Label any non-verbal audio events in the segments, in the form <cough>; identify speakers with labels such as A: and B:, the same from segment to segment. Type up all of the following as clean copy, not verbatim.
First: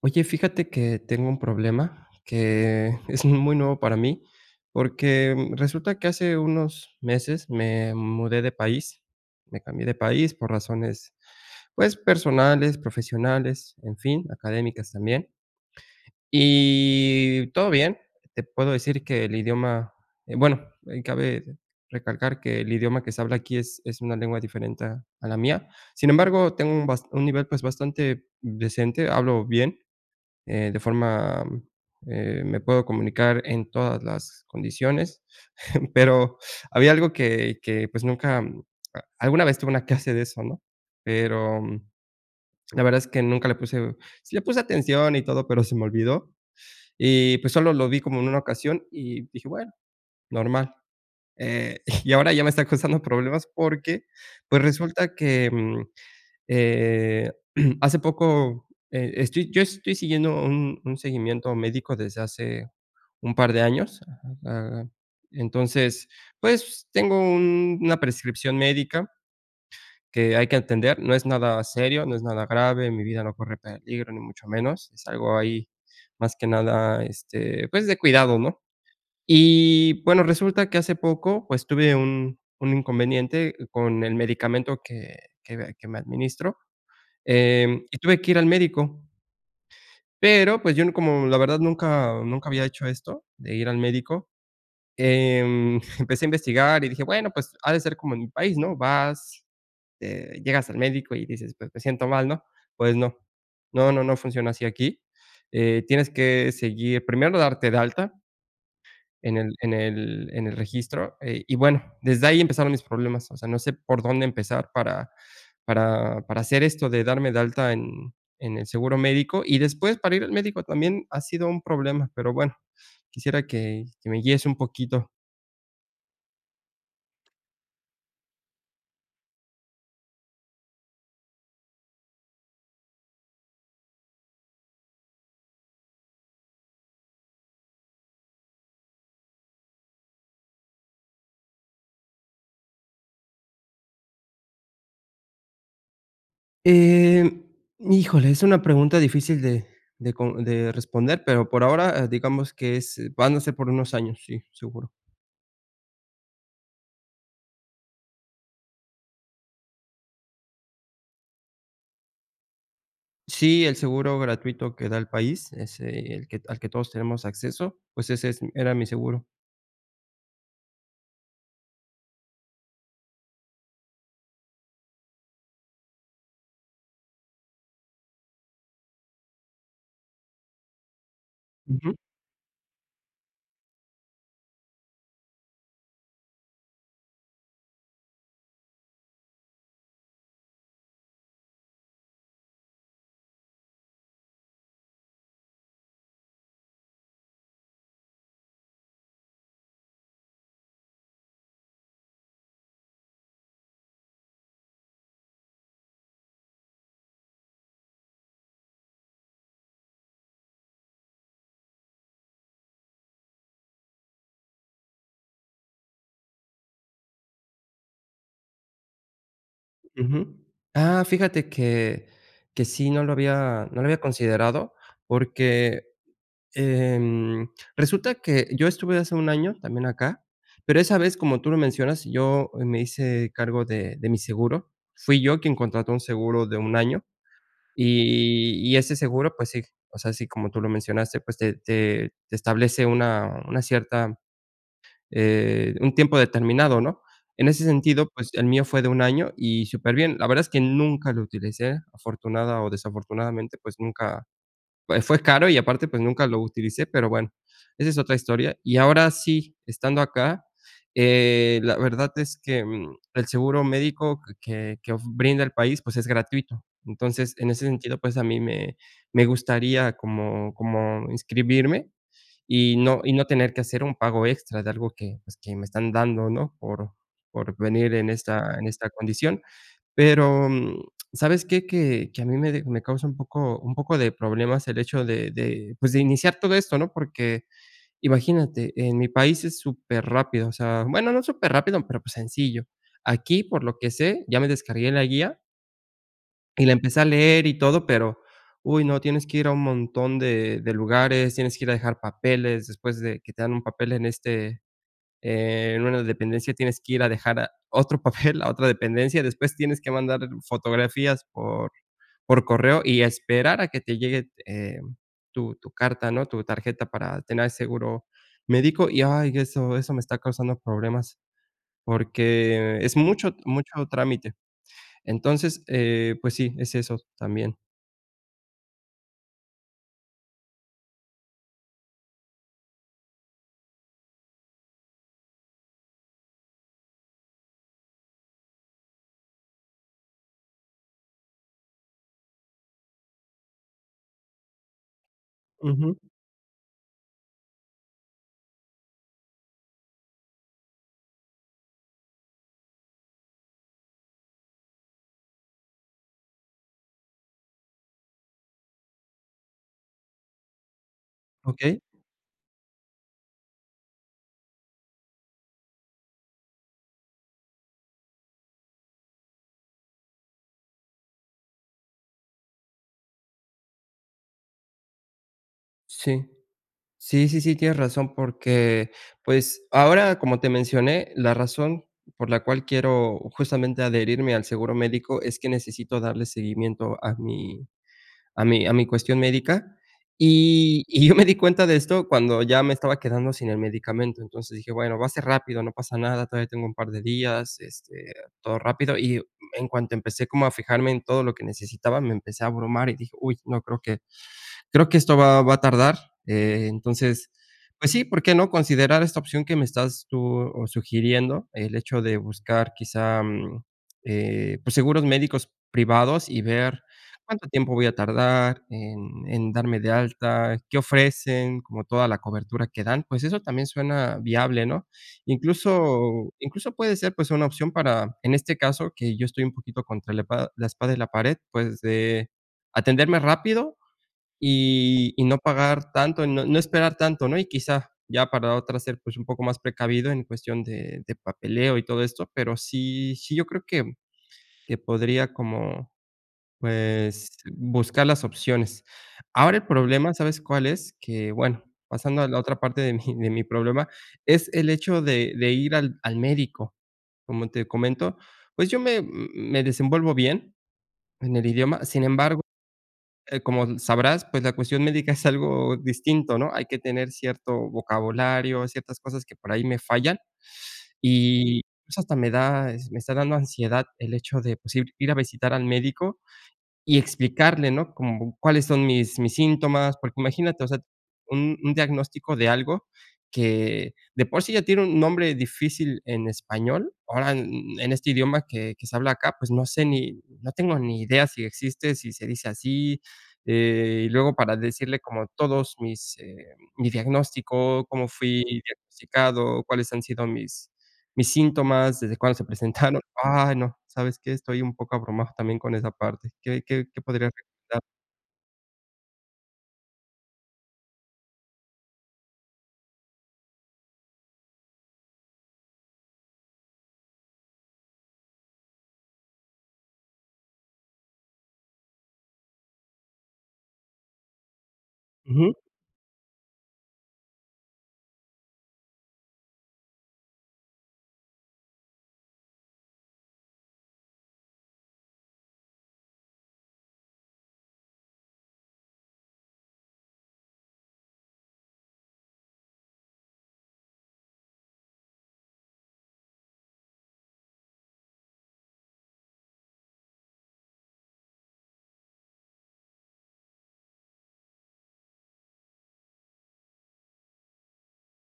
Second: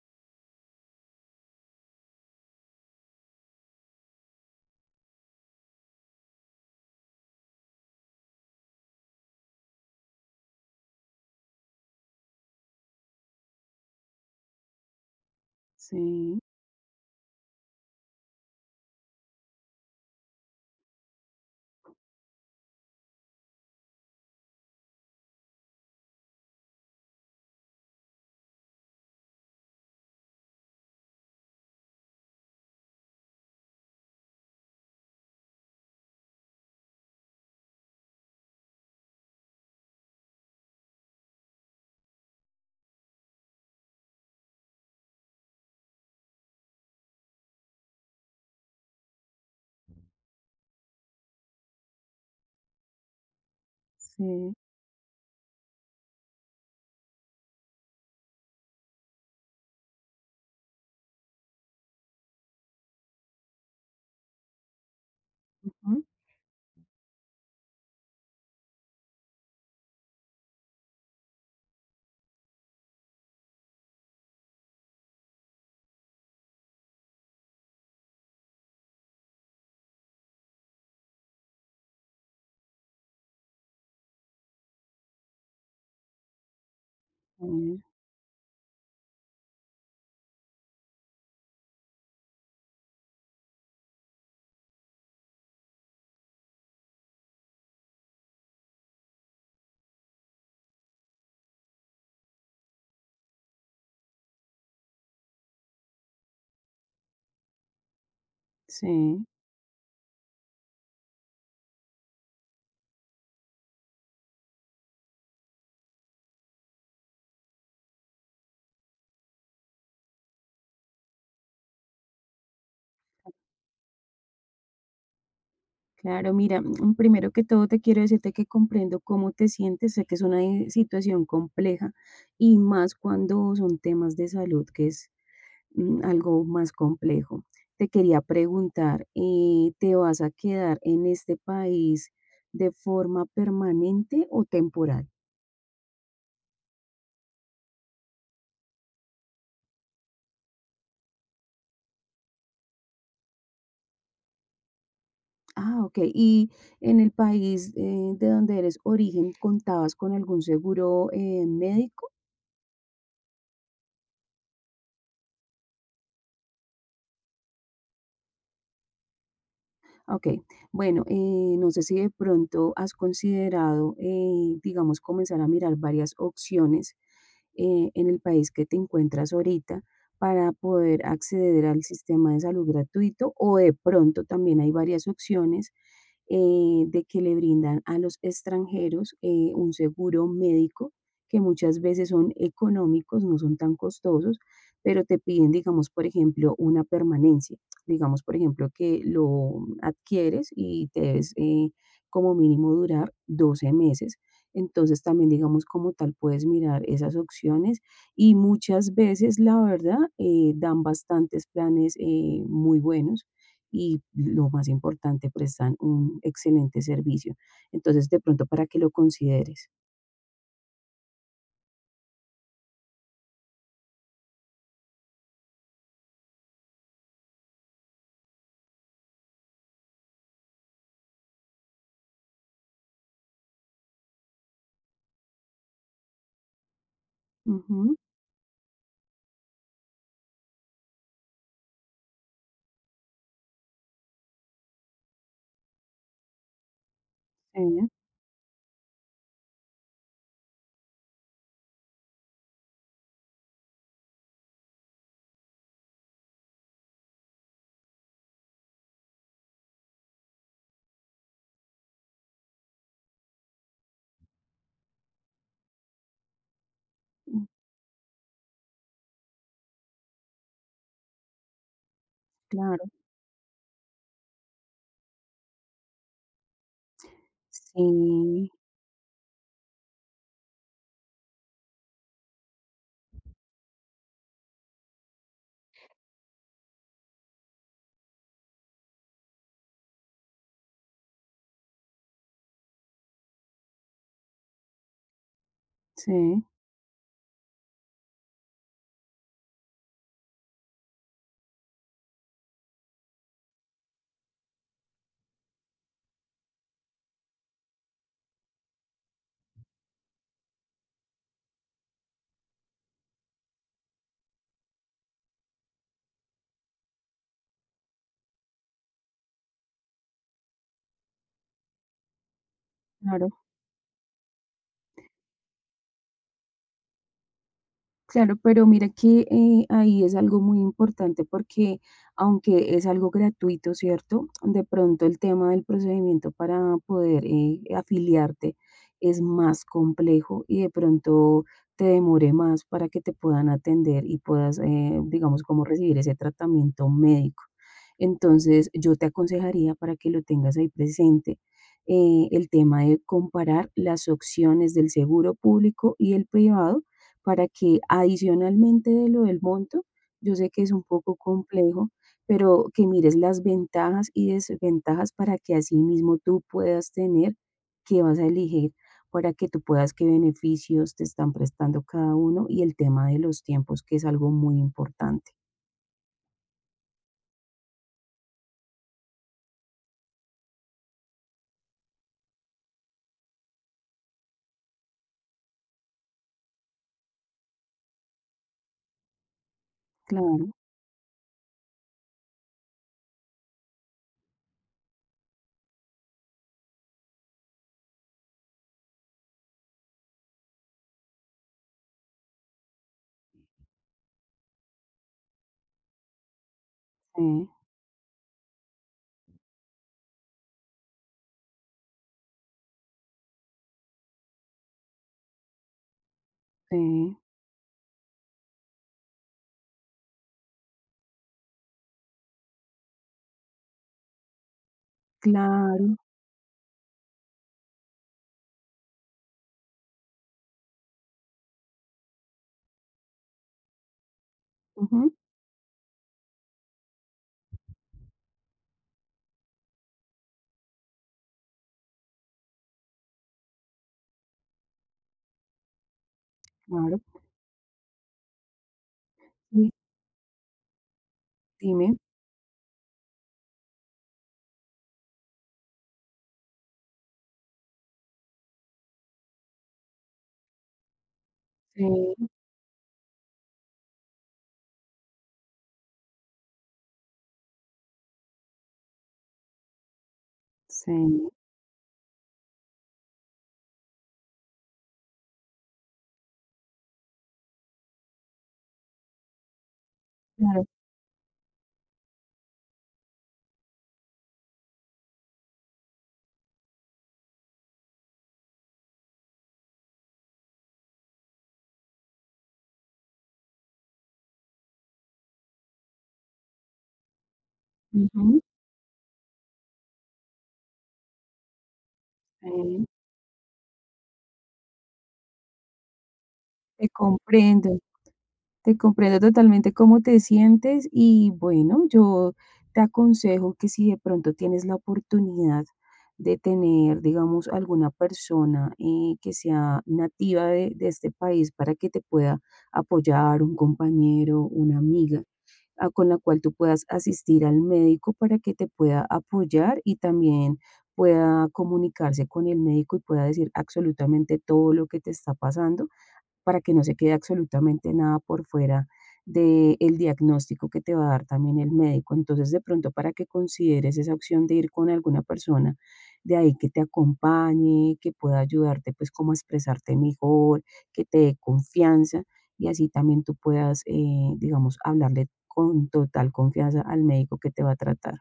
A: Oye, fíjate que tengo un problema que <laughs> es muy nuevo para mí, porque resulta que hace unos meses me mudé de país, me cambié de país por razones, pues, personales, profesionales, en fin, académicas también.
B: Sí,
A: Y todo bien, te puedo decir que el idioma, bueno, cabe recalcar que el idioma que se habla aquí es una lengua diferente a la mía. Sin embargo, tengo un, un nivel pues bastante decente, hablo bien de forma, me puedo comunicar en todas las condiciones, <laughs> pero había algo que, pues, nunca mm, a alguna vez tuve una <laughs> clase de eso, ¿no? Pero la verdad es que nunca le puse sí le puse atención y todo, pero se me olvidó, y, pues, solo lo vi como en una ocasión y dije: "Bueno, normal". <laughs> Y ahora ya me está causando problemas porque,
B: sí,
A: pues, resulta que, eh, <clears throat> hace poco, estoy yo estoy siguiendo un seguimiento médico desde hace un par de años. Ah,
B: ujú,
A: entonces, pues, tengo un una prescripción médica que hay que atender. No es nada serio, no es nada grave, mi vida no corre peligro, ni mucho menos. Es algo ahí, más que nada, este, pues, de cuidado, ¿no? Y, bueno, resulta que hace poco, pues, tuve un inconveniente con el medicamento que que me administro.
B: a ver,
A: Y tuve que ir al médico, pero, pues, yo no como la verdad nunca había hecho esto de ir al médico, em, <laughs> empecé a investigar y dije: "Bueno, pues, ha de ser como en mi país, ¿no?". Vas, llegas al médico y dices: "Pues, me siento mal", ¿no? Pues no. No, no, no funciona así aquí. Tienes que seguir primero darte de alta
B: sí,
A: en el registro, y bueno, desde ahí empezaron mis problemas, o sea, no sé por dónde empezar para hacer esto de darme de alta en el seguro médico, y después para ir al médico también ha sido un problema, pero bueno, quisiera que me guíes un poquito.
B: claro, mira, primero que todo te quiero decirte que comprendo cómo te sientes, sé que es una situación compleja y más cuando son temas de salud, que es algo más complejo. Te quería preguntar, ¿te vas a quedar en este país de forma permanente o temporal?
A: Eh, híjole, es una pregunta difícil de con de responder, pero por ahora, digamos que es van a ser por unos años, sí, seguro.
B: Ah, ok. ¿Y en el país de donde eres origen, contabas con algún seguro médico?
A: Sí, el seguro gratuito que da el país, ese, el que al que todos tenemos acceso, pues ese es era mi seguro.
B: Ok. Bueno, no sé si de pronto has considerado, digamos, comenzar a mirar varias opciones, en el país que te encuentras ahorita para poder acceder al
A: Ujú,
B: sistema de salud gratuito, o de pronto también hay varias opciones, de que le brindan a los extranjeros, un seguro médico que muchas veces son económicos, no son tan costosos, pero te piden, digamos, por ejemplo, una permanencia digamos, por ejemplo, que lo adquieres y te debes como mínimo durar 12 meses. Entonces también, digamos, como tal, puedes mirar esas opciones y muchas veces, la verdad, dan bastantes planes muy buenos y lo más importante, prestan un excelente servicio. Entonces, de pronto, para que lo consideres.
A: ujú. Ah, fíjate que sí, no lo había considerado, porque, em, resulta que yo estuve hace un año también acá, pero esa vez, como tú lo mencionas, yo me hice cargo de mi seguro. Fui yo quien contrató un seguro de un año.
B: Ujú,
A: Y ese seguro, pues sí, o sea, sí, como tú lo mencionaste, pues te establece una cierta, un tiempo determinado, ¿no? En ese
B: sí,
A: sentido, pues el mío fue de un año y súper bien. La verdad es que nunca lo utilicé, afortunada o desafortunadamente, pues nunca fue caro y aparte, pues, nunca lo utilicé, pero bueno, esa es otra historia. Y ahora sí, estando acá, la verdad es que, el seguro médico que of brinda el país, pues, es gratuito. Entonces,
B: mm,
A: en ese sentido, pues, a mí me gustaría como como inscribirme y
B: claro,
A: no tener que hacer un pago extra de algo que, pues, que me están dando, ¿no? Por venir en
B: sí,
A: esta condición. Pero, ¿sabes qué? Que a mí me causa un poco de problemas el hecho de, pues, de iniciar todo esto, ¿no? Porque imagínate, en mi país es súper rápido, o sea, bueno, no súper rápido, pero, pues, sencillo. Aquí, por lo que sé, ya me descargué la guía
B: sí,
A: y la empecé a leer y todo, pero, uy, no, tienes que ir a un montón de lugares, tienes que ir a dejar papeles, después de que te dan un papel en este en una dependencia tienes que ir a dejar otro <laughs> papel a otra dependencia, después tienes que mandar fotografías por correo y esperar a que te llegue tu carta, ¿no? Tu tarjeta para tener seguro médico y ay, eso me está causando problemas porque es
B: claro.
A: mucho, mucho trámite. Entonces, pues sí, es eso también.
B: Claro, pero mira que ahí es algo muy importante porque aunque es algo gratuito, ¿cierto? De pronto el tema del procedimiento para poder afiliarte es más complejo y de pronto te demore más para que te puedan atender y puedas, digamos, como
A: Ujú,
B: recibir ese tratamiento médico. Entonces, yo te aconsejaría para que lo tengas ahí presente. El tema de comparar las opciones del seguro público y el privado para que adicionalmente de lo del monto, yo sé que es un poco
A: ok,
B: complejo, pero que mires las ventajas y desventajas para que así mismo tú puedas tener qué vas a elegir, para que tú puedas qué beneficios te están prestando cada uno y el tema de los tiempos, que es algo muy importante.
A: sí. Sí, sí, sí, tienes razón, porque, pues, ahora, como te mencioné, la razón por la cual quiero justamente adherirme al seguro médico es que necesito darle seguimiento a mi a mi cuestión médica,
B: Claro,
A: y yo me di cuenta de esto cuando ya me estaba quedando sin el medicamento. Entonces dije: "Bueno, va a ser rápido, no pasa nada, todavía tengo un par de días, este, todo rápido". Y en cuanto empecé como a fijarme en todo lo que necesitaba, me empecé a abrumar y dije: "Uy, no, creo que esto va a tardar. Entonces,
B: sí,
A: pues sí, ¿por qué no considerar esta opción que me estás tú o sugiriendo? El hecho de buscar quizá pues seguros médicos privados y ver
B: sí,
A: cuánto tiempo voy a tardar en darme de alta, qué ofrecen, como toda la cobertura que dan, pues eso también suena viable, ¿no?
B: claro,
A: Incluso puede ser pues una opción para, en este caso, que yo estoy un poquito contra la, la espada y la pared, pues de atenderme rápido y
B: ujú,
A: no pagar tanto, no esperar tanto, ¿no? Y quizá ya para otra ser, pues, un poco más precavido en cuestión de papeleo y todo esto, pero sí, yo creo que podría como,
B: claro,
A: pues, buscar las opciones. Ahora el
B: sí,
A: problema, ¿sabes cuál es? Que, bueno,
B: dime,
A: pasando a la otra parte de mi problema, es el hecho de ir al médico. Como te comento, pues, yo me desenvuelvo bien en el idioma, sin
B: sí,
A: embargo como sabrás, pues la cuestión médica es algo distinto, ¿no? Hay que tener cierto vocabulario, ciertas cosas que por ahí me fallan
B: sí,
A: y, pues, hasta me da, es me está dando ansiedad el hecho de, pues, ir a visitar al médico y explicarle, ¿no? Como cuáles son mis síntomas, porque imagínate,
B: claro,
A: o sea, un diagnóstico de algo que de por sí ya tiene un nombre difícil en español, ahora en este idioma que se habla acá, pues no sé ni no tengo ni idea si existe, si se dice así, y luego para decirle como todos mis, mi diagnóstico, cómo
B: ujú,
A: fui diagnosticado, cuáles han sido mis síntomas, desde cuándo se
B: sí,
A: presentaron. Ay, no, ¿sabes qué? Estoy un poco abrumado también con esa parte. ¿Qué qué
B: te
A: qué podrías
B: comprendo.
A: recomendar?
B: Te comprendo totalmente cómo te sientes y bueno, yo te aconsejo que si de pronto tienes la oportunidad de tener, digamos, alguna persona que sea nativa de este país para que te pueda apoyar, un compañero, una amiga, ah, con la cual tú puedas asistir al médico para que te pueda apoyar y también pueda comunicarse con el médico y pueda decir absolutamente todo lo que te está pasando para que no se quede absolutamente nada por fuera del diagnóstico que te va a dar también el médico. Entonces, de pronto, para que consideres esa opción de ir con alguna persona de ahí que te acompañe, que pueda ayudarte pues como a expresarte mejor, que te dé confianza y así también tú puedas, digamos, hablarle con total confianza al médico que te va a tratar.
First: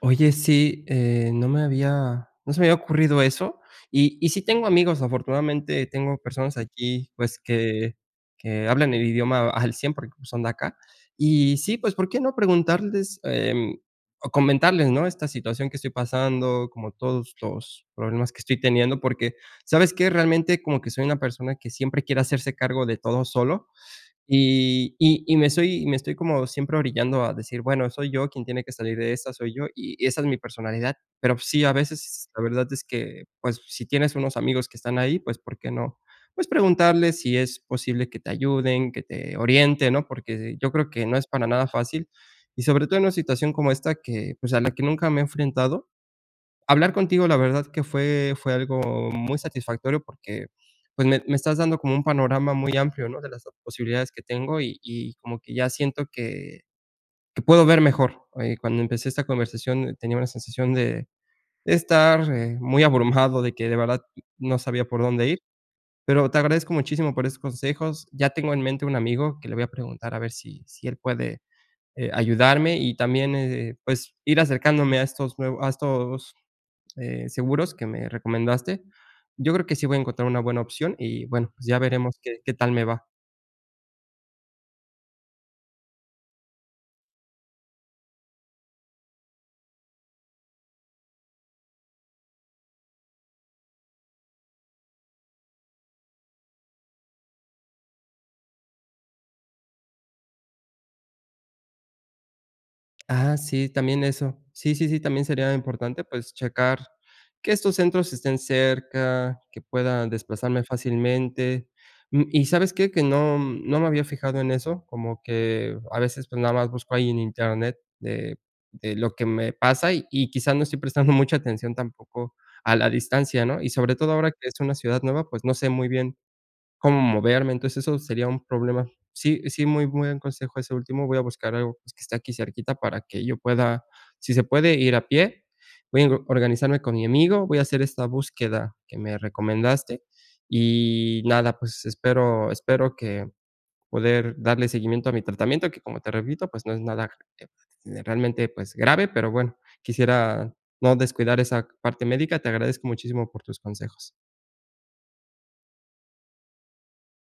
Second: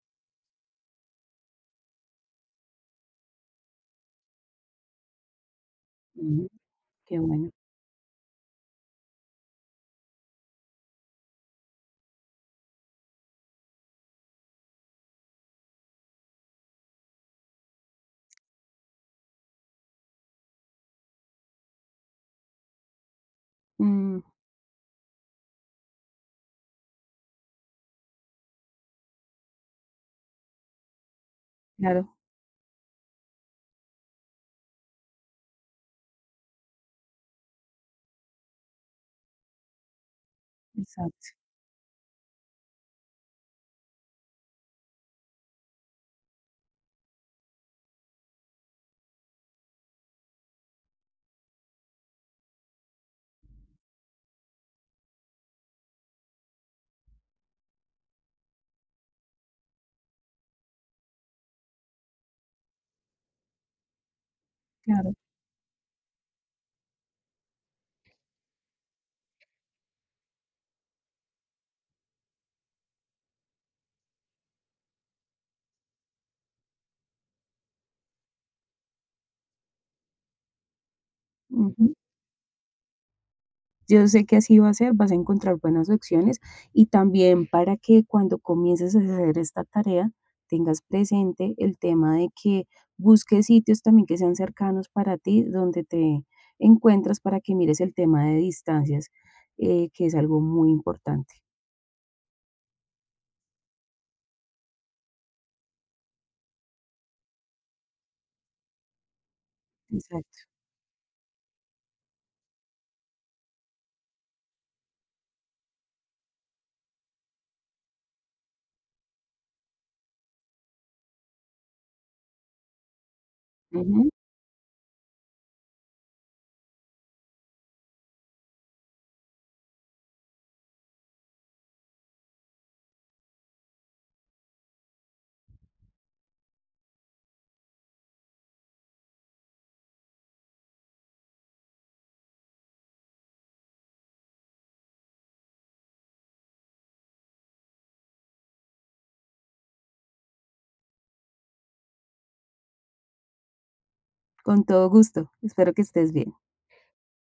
A: Oye, sí, no se me había ocurrido eso. Y sí tengo amigos, afortunadamente, tengo
B: Ujú,
A: personas aquí,
B: qué
A: pues,
B: bueno.
A: que hablan el idioma al 100% porque pues, son de acá. Y sí, pues, ¿por qué no preguntarles, o comentarles, no? Esta situación que estoy pasando, como todos los problemas que estoy teniendo, porque, ¿sabes qué? Realmente como que soy una persona que siempre quiere hacerse cargo de todo solo,
B: Mm,
A: y me estoy como siempre orillando a decir: "Bueno, soy yo quien tiene que salir de esta, soy yo, y esa es mi personalidad". Pero sí, a
B: claro,
A: veces la verdad es que, pues, si tienes unos amigos que están ahí, pues, ¿por qué no? Pues, preguntarles si es posible que te ayuden, que te orienten, ¿no? Porque yo creo que no es
B: exacto,
A: para nada fácil, y sobre todo en una situación como esta que, pues, a la que nunca me he enfrentado hablar contigo, la verdad que fue algo muy satisfactorio porque, pues, me estás dando como un panorama muy amplio, ¿no?, de las posibilidades que tengo y como que ya siento que puedo ver mejor. Cuando empecé esta conversación tenía una sensación de estar, muy abrumado, de que de verdad no sabía por
B: claro.
A: dónde ir, pero te agradezco muchísimo por esos consejos. Ya tengo en mente un amigo que le voy a preguntar a ver si él puede, ayudarme y también, pues, ir acercándome a estos nuevos a estos seguros que me recomendaste, yo creo que sí voy a encontrar una buena opción y bueno, pues ya
B: Ujú.
A: veremos qué, qué tal me va.
B: Yo sé que así va a ser, vas a encontrar buenas opciones y también para que cuando comiences a hacer esta tarea tengas presente el tema de que busques sitios también que sean cercanos para ti, donde te encuentras para que mires el tema de distancias, que es algo muy importante.
A: Ah, sí, también eso. Sí, sí, sí, también sería importante pues checar que estos centros estén cerca, que pueda
B: Exacto.
A: desplazarme fácilmente. Y sabes qué, que no, no me había fijado en eso, como que a veces pues nada más busco ahí en internet de lo que me pasa y quizá no estoy prestando <laughs> mucha atención tampoco a la distancia, ¿no? Y sobre
B: Ujú.
A: todo ahora que es una ciudad nueva, pues no sé muy bien cómo moverme, entonces eso sería un problema. Sí, sí, muy buen consejo ese último. Voy a buscar algo, pues, que esté aquí cerquita para que yo pueda, si se puede, ir a pie. Voy a organizarme con mi amigo, voy a hacer esta búsqueda que me recomendaste y nada, pues espero que poder darle seguimiento a mi tratamiento, que como te repito, pues no es nada realmente, pues grave, pero bueno, quisiera no descuidar esa parte médica. Te agradezco muchísimo por tus consejos.
B: Con todo gusto. Espero que estés bien.